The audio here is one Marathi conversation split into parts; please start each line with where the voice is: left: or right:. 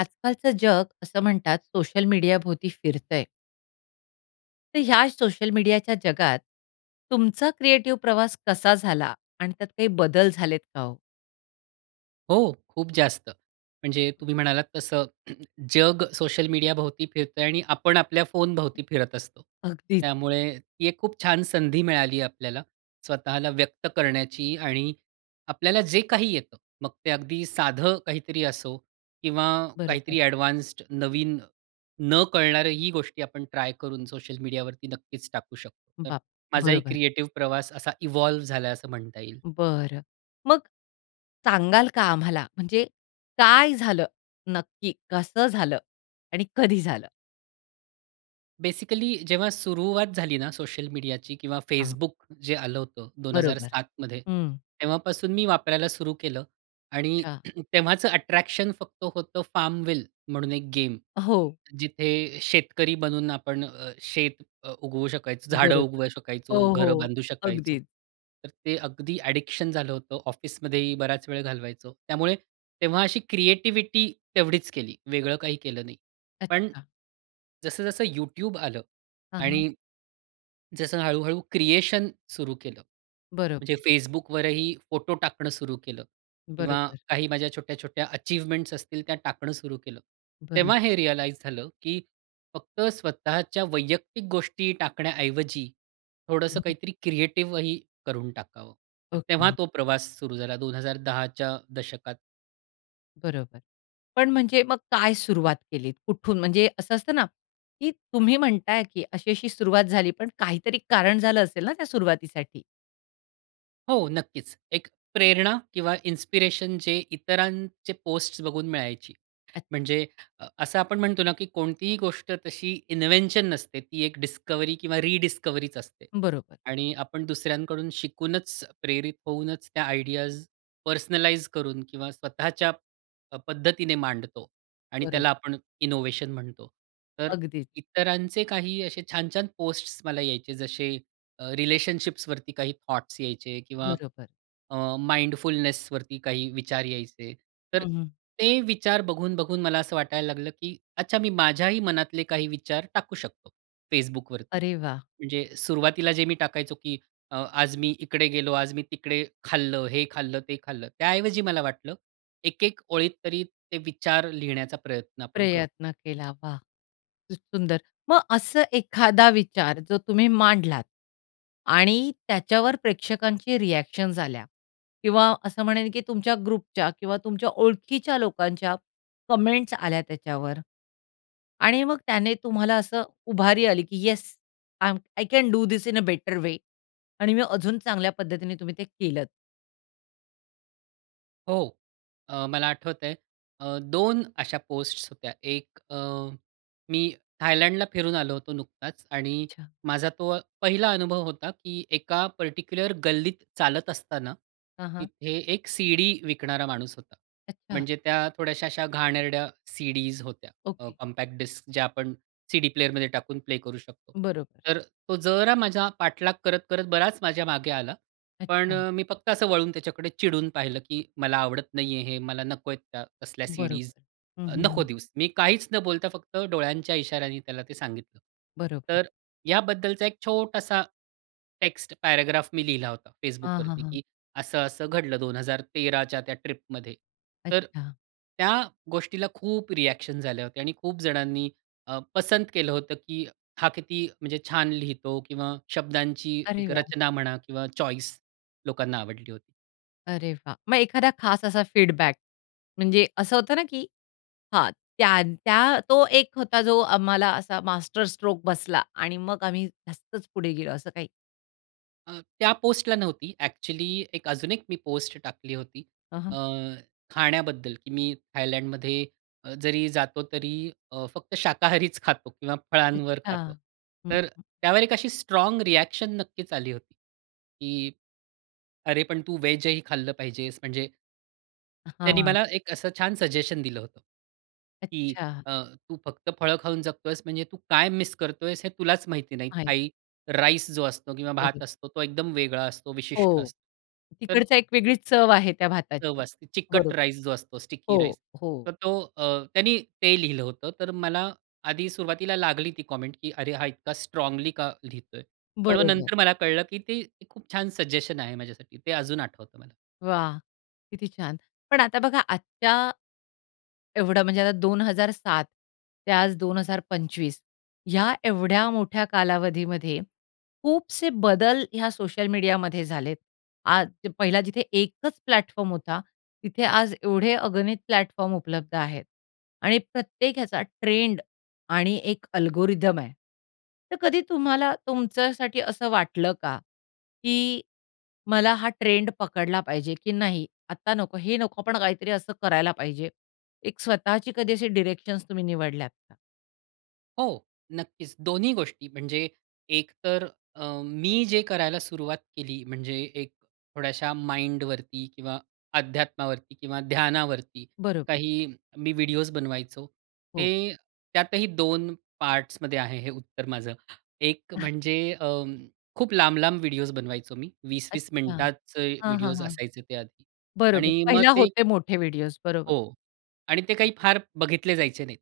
left: आजकालचं जग असं म्हणतात सोशल मीडियाभोवती फिरतंय. तर ह्याच सोशल मीडियाच्या जगात तुमचा क्रिएटिव्ह प्रवास कसा झाला आणि त्यात काही बदल झालेत का हो?
right: हो. खूप जास्त, म्हणजे तुम्ही म्हणालात तसं जग सोशल मीडियाभोवती फिरतंय आणि आपण आपल्या फोनभोवती फिरत असतो.
left: अगदीच.
right: त्यामुळे ती एक खूप छान संधी मिळाली आपल्याला स्वतःला व्यक्त करण्याची आणि आपल्याला जे काही येतं, मग ते अगदी साधं काहीतरी असो किंवा
left: बरोबर.
right: काहीतरी ॲडवान्स्ड नवीन न कळणारी ही गोष्टी आपण ट्राय करून सोशल मीडियावरती नक्कीच टाकू शकतो. तर,
left: बाप
right: माझाही
left: बरोबर.
right: क्रिएटिव्ह प्रवास असा इव्हॉल्व झालाय असं म्हणता येईल.
left: बरं. मग सांगाल का आम्हाला, म्हणजे काय झालं नक्की? कसं झालं? आणि कधी झालं?
right: बेसिकली जेव्हा सुरुवात झाली ना सोशल मीडियाची किंवा
left: हां.
right: Facebook जे आलं होतं, दोन हजार
left: बरोबर.
right: सातमध्ये
left: हं.
right: तेव्हापासून मी वापरायला सुरू केलं आणि
left: अच्छा.
right: तेव्हाचं अट्रॅक्शन फक्त होतं FARM WILL म्हणून एक गेम
left: हो.
right: जिथे शेतकरी बनून आपण अ, शेत अ, उगवू शकायचो, झाडं
left: बरोबर.
right: उगवू
left: हो,
right: शकायचो, घरं
left: हो,
right: बांधू शकायचो.
left: अगदीच.
right: तर ते अगदी ॲडिक्शन झालं होतं, ऑफिसमध्येही बराच वेळ घालवायचो. त्यामुळे तेव्हा अशी क्रिएटिविटी तेवढीच केली. वेगळं काही केलं नाही. पण
left: अच्छा.
right: जसं-जसं YouTube आलं
left: हां, हां.
right: आणि जसं हळूहळू क्रिएशन सुरू केलं. म्हणजे
left: बरोबर.
right: Facebookवरही फोटो टाकणं सुरु केलं, किंवा
left: बरोबर.
right: काही माझ्या छोट्या-छोट्या अचीवमेंट्स असतील त्या टाकणं सुरु केलं,
left: बरोब
right: तेव्हा हे रियलाइज झालं, की फक्त स्वतःच्या वैयक्तिक गोष्टी टाकण्याऐवजी थोडंसं काहीतरी क्रिएटिव्ह ही करून टाकावं. तर तेव्हा
left: ओके.
right: तो प्रवास सुरू झाला 2010च्या दशकात.
left: बरोबर. पण म्हणजे मग काय सुरुवात केलीत, कुठून, म्हणजे असं असतं ना, की तुम्ही म्हणताय की अशी-अशी सुरुवात झाली, पण काहीतरी कारण झालं असेल ना, त्या सुरुवातीसाठी?
right: हो, नक्कीच. एक प्रेरणा किंवा इन्स्पिरेशन जे इतरांचे पोस्ट्स बघून मिळायची,
left: अच्छा.
right: म्हणजे अ, असं आपण म्हणतो ना, की कोणतीही गोष्ट तशी इन्व्हेंशन नसते, ती एक डिस्कव्हरी किंवा रिडिस्कव्हरीचं असते.
left: बरोबर.
right: आणि आपण दुसऱ्यांकडून शिकूनच, प्रेरित होऊनच त्या आयडियाज पर्सनलाइज करून किंवा स्वतःच्या अ, पद्धतीने मांडतो आणि
left: बरोबर.
right: त्याला आपण इनोव्हेशन म्हणतो. तर
left: अगदीच.
right: इतरांचे काही असे छान-छान पोस्ट्स मला यायचे, जसे अ, रिलेशनशिप्सवरती काही थॉट्स यायचे किंवा
left: बरोबर.
right: अ, माइंडफुलनेसवरती काही विचार यायचे, तर
left: हं, हं.
right: ते विचार बघून-बघून मला असं वाटायला लागलं, की अच्छा, मी माझ्याही मनातले काही विचार टाकू शकतो Facebookवरती.
left: अरे वाह!
right: म्हणजे सुरुवातीला जे मी टाकायचो, की अ, आज मी इकडे गेलो, आज मी तिकडे खाल्लं, हे खाल्लं, ते खाल्लं. त्याऐवजी मला वाटलं, एक-एक ओळीत तरी ते विचार लिहिण्याचा प्रयत्न आपण करू.
left: प्रयत्न केला. वाह! खूप सुंदर. मग असं एखादा विचार, जो तुम्ही मांडलात आणि त्याच्यावर प्रेक्षकांचे रिॲक्शन्स आल्या किंवा असं म्हणेन, की तुमच्या ग्रुपच्या किंवा तुमच्या ओळखीच्या लोकांच्या कॉमेंट्स आल्या त्याच्यावर. आणि मग त्याने तुम्हाला असं उभारी आली, की "yes, I am I can do this in a better way" आणि मी अजून चांगल्या पद्धतीने तुम्ही ते केलंत.
right: हो. अ, मला आठवतंय अ, 2 अशा पोस्ट्स होत्या एक अ, मी थायलंडला फिरून आलो होतो नुकताच आणि
left: अच्छा.
right: माझा तो पहिला अनुभव होता, की एका पर्टिक्युलर गल्लीत चालत असताना,
left: हां, हां.
right: तिथे एक सीडी विकणारा माणूस होता.
left: अच्छा.
right: म्हणजे त्या थोड्याशा अशा घाणेरड्या सीडीज होत्या, अ,
left: ओके.
right: कॉम्पॅक्ट डिस्क ज्या आपण सीडी प्लेअरमध्ये टाकून प्ले करू शकतो.
left: बरोबर.
right: तर तो जरा माझा पाठलाग करत करत बराच माझ्या मागे आला, पण
left: अच्छा.
right: अ, मी फक्त असं वळून त्याच्याकडे चिडून पाहिलं, की मला आवडत नाहीये हे. मला नको आहेत त्या तसल्या सीडीज.
left: बरोबर. हं,
right: अ,
left: हं,
right: नको
left: हं.
right: देऊस. मी काहीच न बोलता फक्त डोळ्यांच्या इशाऱ्याने त्याला ते सांगितलं.
left: बरोबर.
right: तर याबद्दलचा एक छोटासा टेक्स्ट पॅराग्राफ मी लिहिला होता
left: हां, हां,
right: Facebookवरती,
left: हां.
right: की असं-असं घडलं 2013 च्या त्या ट्रिप मध्ये. तर
left: अच्छा.
right: त्या गोष्टीला खूप रिएक्शन्स आल्या होत्या आणि खूप जणांनी अ, पसंत केलं होतं, की हा किती म्हणजे छान लिहितो किंवा शब्दांची
left: अरे
right: एक
left: वाह!
right: रचना म्हणा किंवा चॉईस लोकांना आवडली होती.
left: अरे वाह! मग एखादा खास असा फीडबॅक, म्हणजे असं होतं ना, की हां, त्यां त्या तो एक होता जो आम्हाला असा मास्टरस्ट्रोक बसला आणि मग आम्ही जास्तच पुढे गेलो, असं काही?
right: अ, त्या पोस्टला नव्हती, ॲक्चुअली एक अजून एक मी पोस्ट टाकली होती
left: हां,
right: अ,
left: हां.
right: खाण्याबद्दल, की मी थायलंडमध्ये अ, जरी जातो तरी अ, फक्त शाकाहारीच खातो किंवा फळांवर
left: अच्छा.
right: खातो.
left: हं,
right: तर
left: हं.
right: त्यावर एक अशी स्ट्राँग रिएक्शन नक्कीच आली होती, की, "अरे पण तू व्हेजही खाल्लं पाहिजेस," म्हणजे
left: अ,
right: त्यानी
left: हां.
right: मला एक असं छान सजेशन दिलं होतं, की
left: अच्छा.
right: अ, तू फक्त फळं खाऊन जगतोयेस म्हणजे तू काय मिस करतोयेस हे तुलाच माहिती नाही,
left: आहे.
right: थाई राईस जो असतो किंवा भात
left: बरं.
right: असतो तो एकदम वेगळा असतो, विशिष्ट
left: हो,
right: असतो. तर
left: तिकडचा एक वेगळीच चव आहे त्या
right: चव
left: भाताची.
right: असते, चिकट
left: बरोबर.
right: राईस जो असतो स्टिकी
left: हो.
right: राईस.
left: हो.
right: तर तो अ, त्यानी ते लिहिलं होतं. तर मला आधी सुरुवातीला लागली ती कॉमेंट, की अरे हा इतका स्ट्राँगली का लिहितोय? पण मग
left: बरोबर.
right: नंतर मला कळलं, की ते, ते खूप छान सजेशन आहे माझ्यासाठी ते अजून आठवतं मला.
left: वाह! किती छान. पण आता बघा आजच्या एवढं म्हणजे आता 2007 ते आज 2025 ह्या एवढ्या मोठ्या कालावधीमध्ये खूपसे बदल ह्या सोशल मीडियामध्ये झालेत. आद पहिला जिथे एकच प्लॅटफॉर्म होता, तिथे आज एवढे अगणित प्लॅटफॉर्म उपलब्ध आहेत आणि प्रत्येक ह्याचा ट्रेंड आणि एक अल्गोरिदम आहे. तर कधी तुम्हाला तुमच्यासाठी असं वाटलं का, की मला हा ट्रेंड पकडला पाहिजे, की नाही आता नको हे नको पण काहीतरी असं करायला पाहिजे. एक स्वतःची कधी अशी डीरेक्शन्स तुम्ही निवडल्यात का?
right: हो. नक्कीच. दोन्ही गोष्टी, म्हणजे एक तर अ, मी जे करायला सुरुवात केली, म्हणजे एक थोड्याशा माइंडवरती किंवा अध्यात्मावरती किंवा ध्यानावरती
left: बरोबर.
right: काही मी व्हिडिओस बनवायचो,
left: हो.
right: ते त्यातही दोन पार्ट्समध्ये आहे हे उत्तर माझं. एक म्हणजे, अं, खूप लांब लांब व्हिडिओस बनवायचो मी. 20-20
left: अच्छा.
right: मिनिटाचे
left: हां, हां,
right: व्हिडिओज
left: हां.
right: असायचे ते आधी.
left: बरोबर.
right: आणि मग
left: पहिला
right: ते
left: होते मोठे व्हिडिओज, बरोबर.
right: हो आणि ते काही फार बघितले जायचे नाहीत,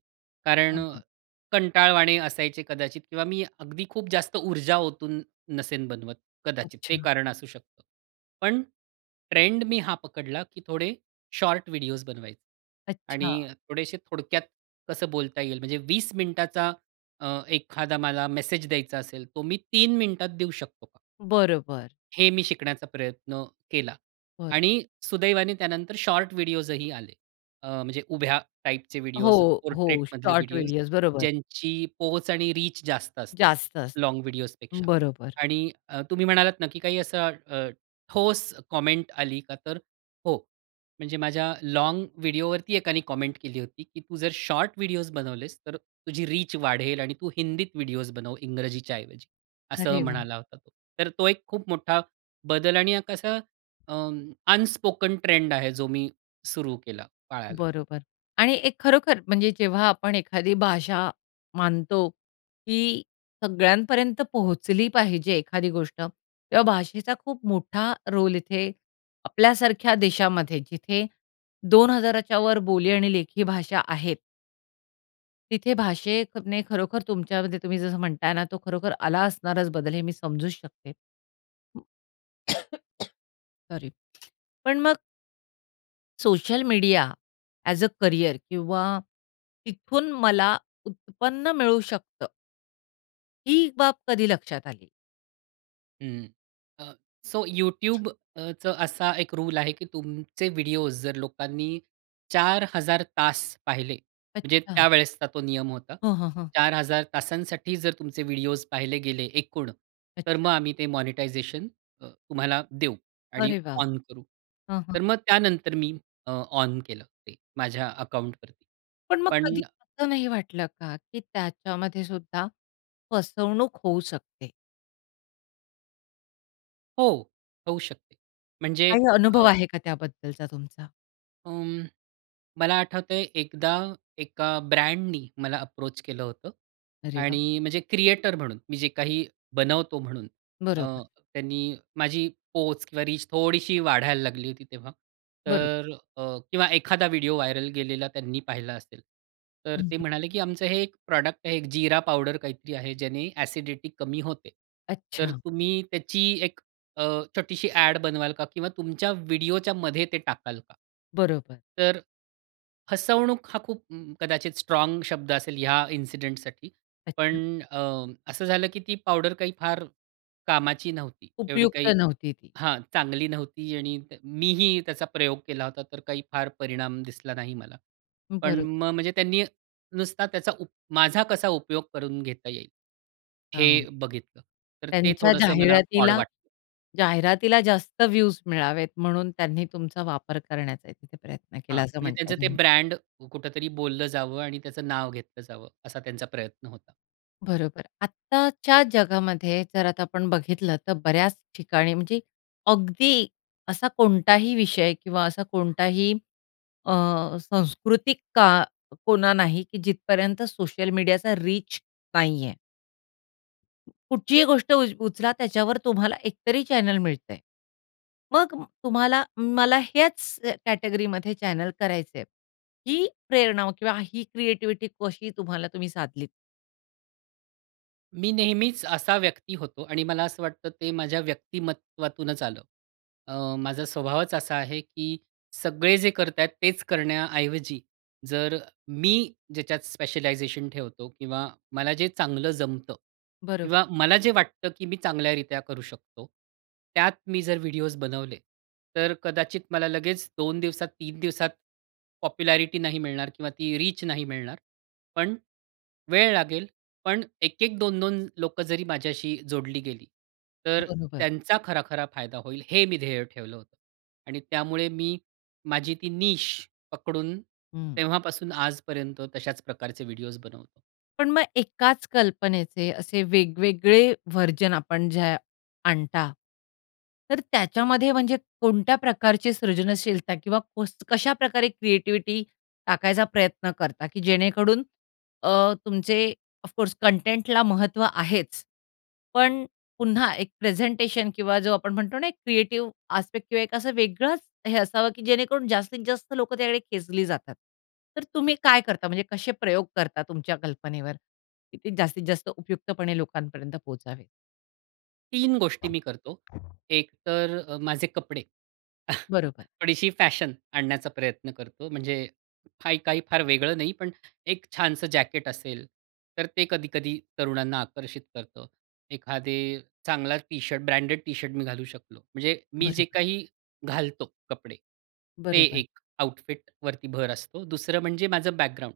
right: कारण
left: हां, हां.
right: कंटाळवाणे असायचे कदाचित किंवा मी अगदी खूप जास्त ऊर्जा ओतून नसेन बनवत, कदाचित ते
left: अच्छा.
right: कारण असू शकतं. पण ट्रेंड मी हा पकडला, की थोडे शॉर्ट व्हिडिओज बनवायचे.
left: अच्छा.
right: आणि थोडेसे थोडक्यात कसं बोलता येईल, म्हणजे 20 मिनिटाचा अ, एखादा मला मेसेज द्यायचा असेल, तो मी 3 मिनिटात देऊ शकतो का
left: बरोबर.
right: हे मी शिकण्याचा प्रयत्न केला
left: बरं.
right: आणि सुदैवाने त्यानंतर शॉर्ट व्हिडिओजही आले. अ, म्हणजे उभ्या टाइपचे व्हिडिओज,
left: हो, हो.
right: पोर्ट्रेटमधले
left: शॉर्ट
right: व्हिडिओज,
left: व्हिडिओज बरोबर.
right: ज्यांची पोहोच आणि रीच जास्त असते,
left: जास्त असतं,
right: लॉन्ग व्हिडिओजपेक्षा.
left: बरोबर.
right: आणि अ, तुम्ही म्हणालात ना, की काही असा अ, ठोस कॉमेंट आली का, तर हो. म्हणजे माझ्या लॉन्ग व्हिडिओवरती एकाने कॉमेंट केली होती, की “तू जर शॉर्ट व्हिडिओज बनवलेस, तर तुझी रीच वाढेल आणि तू हिंदीत व्हिडिओ बनव, इंग्रजीच्या ऐवजी,” असं
left: अरे वाह!
right: म्हणाला होता तो. तर तो एक खूप मोठा बदल आणि अ, कस अं, अनस्पोकन ट्रेंड आहे, जो मी सुरु केला पाळायला.
left: बरोबर. आणि एक खरोखर म्हणजे जेव्हा आपण एखादी भाषा मानतो, की सगळ्यांपर्यंत पोहोचली पाहिजे एखादी गोष्ट, तेव्हा भाषेचा खूप मोठा रोल इथे, आपल्यासारख्या देशामध्ये, जिथे 2000च्यावर बोली आणि लेखी भाषा आहेत. तिथे भाषेने खरोखर तुमच्यामध्ये तुम्ही जसं म्हणताय ना, तो खरोखर आला असणाराच बदल हे मी समजू शकते. हं. सॉरी. पण मग social media as a career किंवा तिथून मला उत्पन्न मिळू शकतं ही बाब कधी लक्षात आली?
right: हं. अ, सो YouTubeचं असा 1 रूल आहे की तुमचे व्हिडिओ जर लोकांनी 4000 तास पाहिले, म्हणजे
left: अच्छा.
right: त्यावेळेसचा तो नियम होता.
left: हं, हं. हं.
right: 4000 तासांसाठी जर तुमचे व्हिडिओस पाहिले गेले एकूण, तर
left: अच्छा.
right: मग आम्ही ते मॉनिटायझेशन तुम्हाला देऊ आणि
left: अरे वाह!
right: ऑन करू
left: हां, हां.
right: तर मग त्यानंतर मी अ, ऑन केलं ते माझ्या अकाउंटवरती.
left: पण मग
right: पण
left: कधी असं नाही वाटलं का, की त्याच्यामध्ये सुद्धा फसवणूक होऊ शकते?
right: हो. होऊ शकते. म्हणजे
left: काही अनुभव
right: अ
left: आहे का त्याबद्दलचा तुमचा?
right: उम्म, मला आठवतंय एकदा एका ब्रँडनी मला अप्रोच केलं होतं
left: अरे वाह!
right: आणि म्हणजे क्रिएटर म्हणून मी जे काही बनवतो म्हणून अ,
left: बरोबर.
right: त्यांनी माझी पोच किंवा रीच थोडीशी वाढायला लागली होती तेव्हा
left: बरोबर.
right: तर अ, किंवा एखादा व्हिडिओ व्हायरल गेलेला त्यांनी पाहिला असेल तर
left: हं.
right: ते
left: हं.
right: म्हणाले, की आमचं हे 1 प्रॉडक्ट आहे. 1 जिरा पावडर काहीतरी आहे, ज्याने एसिडिटी कमी होते, तर
left: अच्छा.
right: तुम्ही त्याची 1 अ, छोटीशी ॲड बनवाल का? किंवा तुमच्या व्हिडिओच्यामध्ये ते टाकाल का?
left: बरोबर.
right: तर फसवणूक हा खूप कदाचित स्ट्राँग शब्द असेल ह्या इन्सिडेंटसाठी. पण
left: अच्छा.
right: अ, असं झालं की ती पावडर काही फार कामाची नव्हती एवढी
left: उपयुक्त
right: काही.
left: नव्हती ती.
right: हां. चांगली नव्हती आणि मीही त्याचा प्रयोग केला होता, तर काही फार परिणाम दिसला नाही मला. पण
left: बरोबर.
right: मग म म्हणजे त्यांनी नुसता त्याचा उप माझा कसा उपयोग करून घेता येईल हे
left: हां.
right: बघितलं. तर ते
left: त्यांच्या
right: थोडंसं मला ऑड
left: जाहिरातीला,
right: वाटलं.
left: जाहिरातीला जास्त व्हिवज मिळावेत म्हणून त्यांनी तुमचा वापर करण्याचा तिथे प्रयत्न
right: हां,
left: केला, असं
right: म्हणजे
left: म्हणताय
right: त्यांचं ते
left: तुम्ही?
right: ब्रँड कुठेतरी बोललं जावं आणि त्याचं नाव घेतलं जावं, असा त्यांचा प्रयत्न होता.
left: बरोबर. आत्ताच्या जगामध्ये जर आता आपण बघितलं तर बऱ्याच ठिकाणी म्हणजे अगदी असा कोणताही विषय किंवा असा कोणताही अ, सांस्कृतिक का कोना नाही की जिथपर्यंत सोशल मीडियाचा रीच नाही आहे. कुठचीही गोष्ट उ उचला त्याच्यावर तुम्हाला एक तरी चॅनेल मिळतंय. मग अ, तुम्हाला मला ह्याचं कॅटेगरीमध्ये चॅनेल करायचंय, ही प्रेरणा किंवा ही क्रिएटीव्हीटी कशी तुम्हाला तुम्ही साधलीत?
right: मी नेहमीचं असा व्यक्ती होतो आणि मला असं वाटतं ते माझ्या व्यक्तिमत्त्वातूनचं आलं. अ, माझा स्वभावचं असा आहे, की सगळे जे करताय तेच करण्याऐवजी, जर मी ज्याच्यात स्पेशलायझेशन ठेवतो किंवा मला जे चांगलं जमतं
left: बरोबर.
right: किंवा मला जे वाटतं, की मी चांगल्यारित्या करू शकतो. त्यात मी जर व्हिडिओज बनवले, तर अ, कदाचित मला लगेच 2 दिवसात, 3 दिवसात पॉप्युलॅरिटी नाही मिळणार किंवा ती रीच नाही मिळणार. पण वेळ लागेल. पण 1-1, 2-2 लोकं जरी माझ्याशी जोडली गेली. तर अ,
left: बरोबर.
right: त्यांचा खरा-खरा फायदा होईल, हे मी ध्येय ठेवलं होतं. आणि त्यामुळे मी माझी ती नीश पकडून
left: हं.
right: तेव्हापासून आजपर्यंत तशाच प्रकारचे व्हिडिओज बनवतो.
left: पण मग एकाच कल्पनेचे असे वेगवेगळे वर्जन आपण जे आणता, तर त्याच्यामध्ये, म्हणजे कोणत्या प्रकारची सृजनशीलता किंवा कस कशा प्रकारे क्रिएटिव्हिटी टाकायचा प्रयत्न करता, की जेणेकरून अ, तुमचे ऑफ कोर्स कंटेंटला महत्व आहेच, पण पुन्हा एक प्रेझेंटेशन किंवा जो आपण म्हणतो ना, एक क्रिएटिव्ह आस्पेक्ट किंवा एक असं वेगळंच हे असावं, की जेणेकरून जास्तीत जास्त लोकं त्याकडे खेचली जातात. तर तुम्ही काय करता, म्हणजे कसे प्रयोग करता तुमच्या कल्पनेवर, की ते जास्तीत जास्त उपयुक्तपणे लोकांपर्यंत पोहचावेत?
right: 3 गोष्टी मी करतो. एक तर अ, माझे कपडे
left: बरोबर.
right: थोडीशी फॅशन आणण्याचा प्रयत्न करतो, म्हणजे फाई काही फार वेगळं नाही, पण एक छानसं जॅकेट असेल, तर ते कधी-कधी तरुणांना आकर्षित करतं. एखादे चांगला टी-शर्ट, ब्रँडेड टी-शर्ट मी घालू शकलो, म्हणजे मी जे
left: बरोबर.
right: काही घालतो कपडे, ते
left: बरोबर.
right: एक आउटफिट वरती भर असतो. दुसरं म्हणजे माझं बॅकग्राऊंड.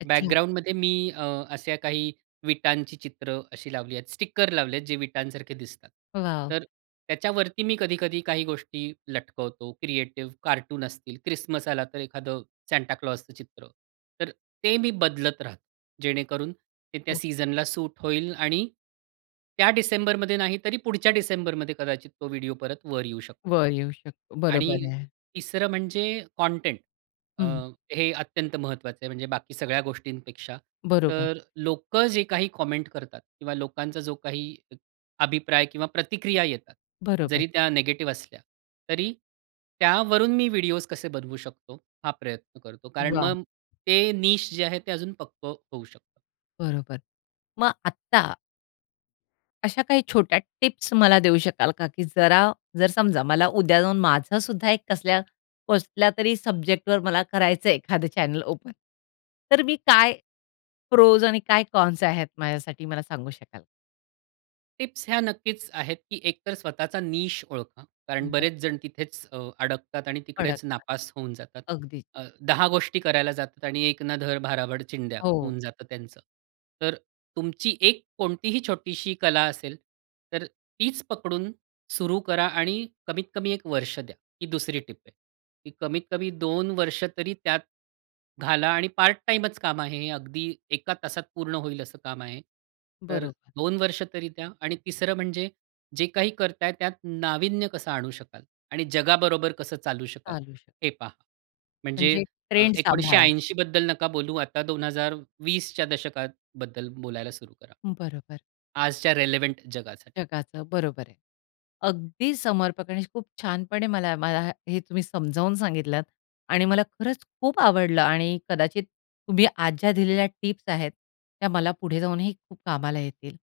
left: अच्छा.
right: बॅकग्राऊंडमध्ये मी अ, अशा काही विटांची चित्रं अशी लावली आहेत, स्टिकर लावले आहेत जे विटांसारखे दिसतात,
left: वॉव!
right: तर त्याच्यावरती मी कधी-कधी काही गोष्टी लटकवतो, क्रिएटिव्ह, कार्टून असतील, क्रिसमस आला तर एखादं सांता क्लॉसचं चित्र, तर ते मी बदलत राहतो, जेणेकरून ते त्या
left: हो.
right: सीझनला सूट होईल आणि त्या डिसेंबरमध्ये नाही, तरी पुढच्या डिसेंबरमध्ये कदाचित तो व्हिडिओ परत वर येऊ शकतो.
left: वर येऊ शकतो, बरोबर
right: आणि
left: आहे.
right: तिसरं म्हणजे कंटेंट अ,
left: हं.
right: हे अत्यंत महत्त्वाचं आहे, म्हणजे बाकी सगळ्या गोष्टींपेक्षा.
left: बरोबर.
right: तर लोकं जे काही कॉमेंट करतात किंवा लोकांचा जो काही एक अभिप्राय किंवा प्रतिक्रिया येतात,
left: बरोबर.
right: जरी त्या निगेटिव्ह असल्या, तरी त्यावरून मी व्हिडिओज कसे बनवू शकतो, हा प्रयत्न करतो. कारण
left: वाह!
right: मग ते निश जे आहे, ते अजून पक्कं होऊ शकतं.
left: बरोबर. मग आत्ता अश्या काही छोट्या टिप्स मला देऊ शकाल का, की जरा जर समजा मला उद्या जाऊन माझं सुद्धा एक कसल्या कसल्यातरी, सब्जेक्टवर मला करायचंय एखादं चॅनल ओपन. तर मी काय, प्रोज आणि काय कॉन्स आहेत. माझ्यासाठी, मला सांगू शकाल का?
right: टिप्स ह्या नक्कीच आहेत. की एकतर स्वतःचा निश ओळखा. कारण बरेच
left: बरोबर.
right: जण तिथेच अ, अडकतात आणि तिकडेच
left: अडकतात.
right: नापास होऊन जातात.
left: अगदीच.
right: अ, 10 गोष्टी करायला जातात आणि "एक ना-धड, भाराभर चिंध्या"
left: हो.
right: होऊन जातं त्यांचं. तर, तुमची एक, कोणतीही छोटीशी कला असेल. तर, तीच पकडून, सुरू करा आणि कमीत-कमी 1 वर्ष द्या. ही 2री टिप आहे. ती कमीत कमी 2 वर्ष तरी त्यात घाला आणि पार्ट-टाईमच काम आहे, अगदी एका तासात पूर्ण होईल असं काम आहे. तर
left: बरोबर.
right: 2 वर्ष तरी द्या आणि 3रं म्हणजे, जे काही करताय त्यात नाविन्य कसं आणू शकाल आणि जगाबरोबर कसं चालू शकाल?
left: चालू शकतं.
right: हे पहा. म्हणजे
left: म्हणजे
right: अ,
left: ट्रेंड
right: एकोणीसशे
left: सांभाळा.
right: ऐंशी बद्दल नका बोलू आता 2020च्या दशकात बद्दल बोलायला सुरू करा.
left: बरोबर.
right: आजच्या रिलेव्हेंट जगासाठी.
left: जगाचं बरोबर आहे. अगदी समर्पक आणि खूप छानपणे मला मला हे तुम्ही समजावून सांगितलत आणि मला खरंच खूप आवडलं आणि कदाचित तुम्ही आज ज्या दिलेल्या टिप्स आहेत, त्या मला पुढे जाऊनही खूप कामाला येतील.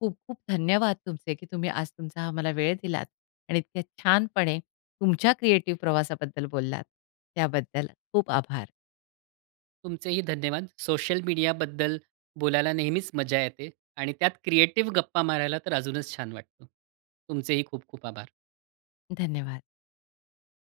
left: खूप-खूप धन्यवाद तुमचे, की तुम्ही आज तुमचा हा मला वेळ दिलात आणि इतके छानपणे, तुमच्या क्रिएटिव्ह प्रवासाबद्दल बोललात. त्याबद्दल खूप आभार!
right: तुमचेही धन्यवाद. सोशल मीडियाबद्दल बोलायला नेहमीच मजा येते. आणि त्यात क्रिएटिव गप्पा मारायला तर अजूनच छान वाटतं. तुमचेही खूप-खूप आभार!
left: धन्यवाद!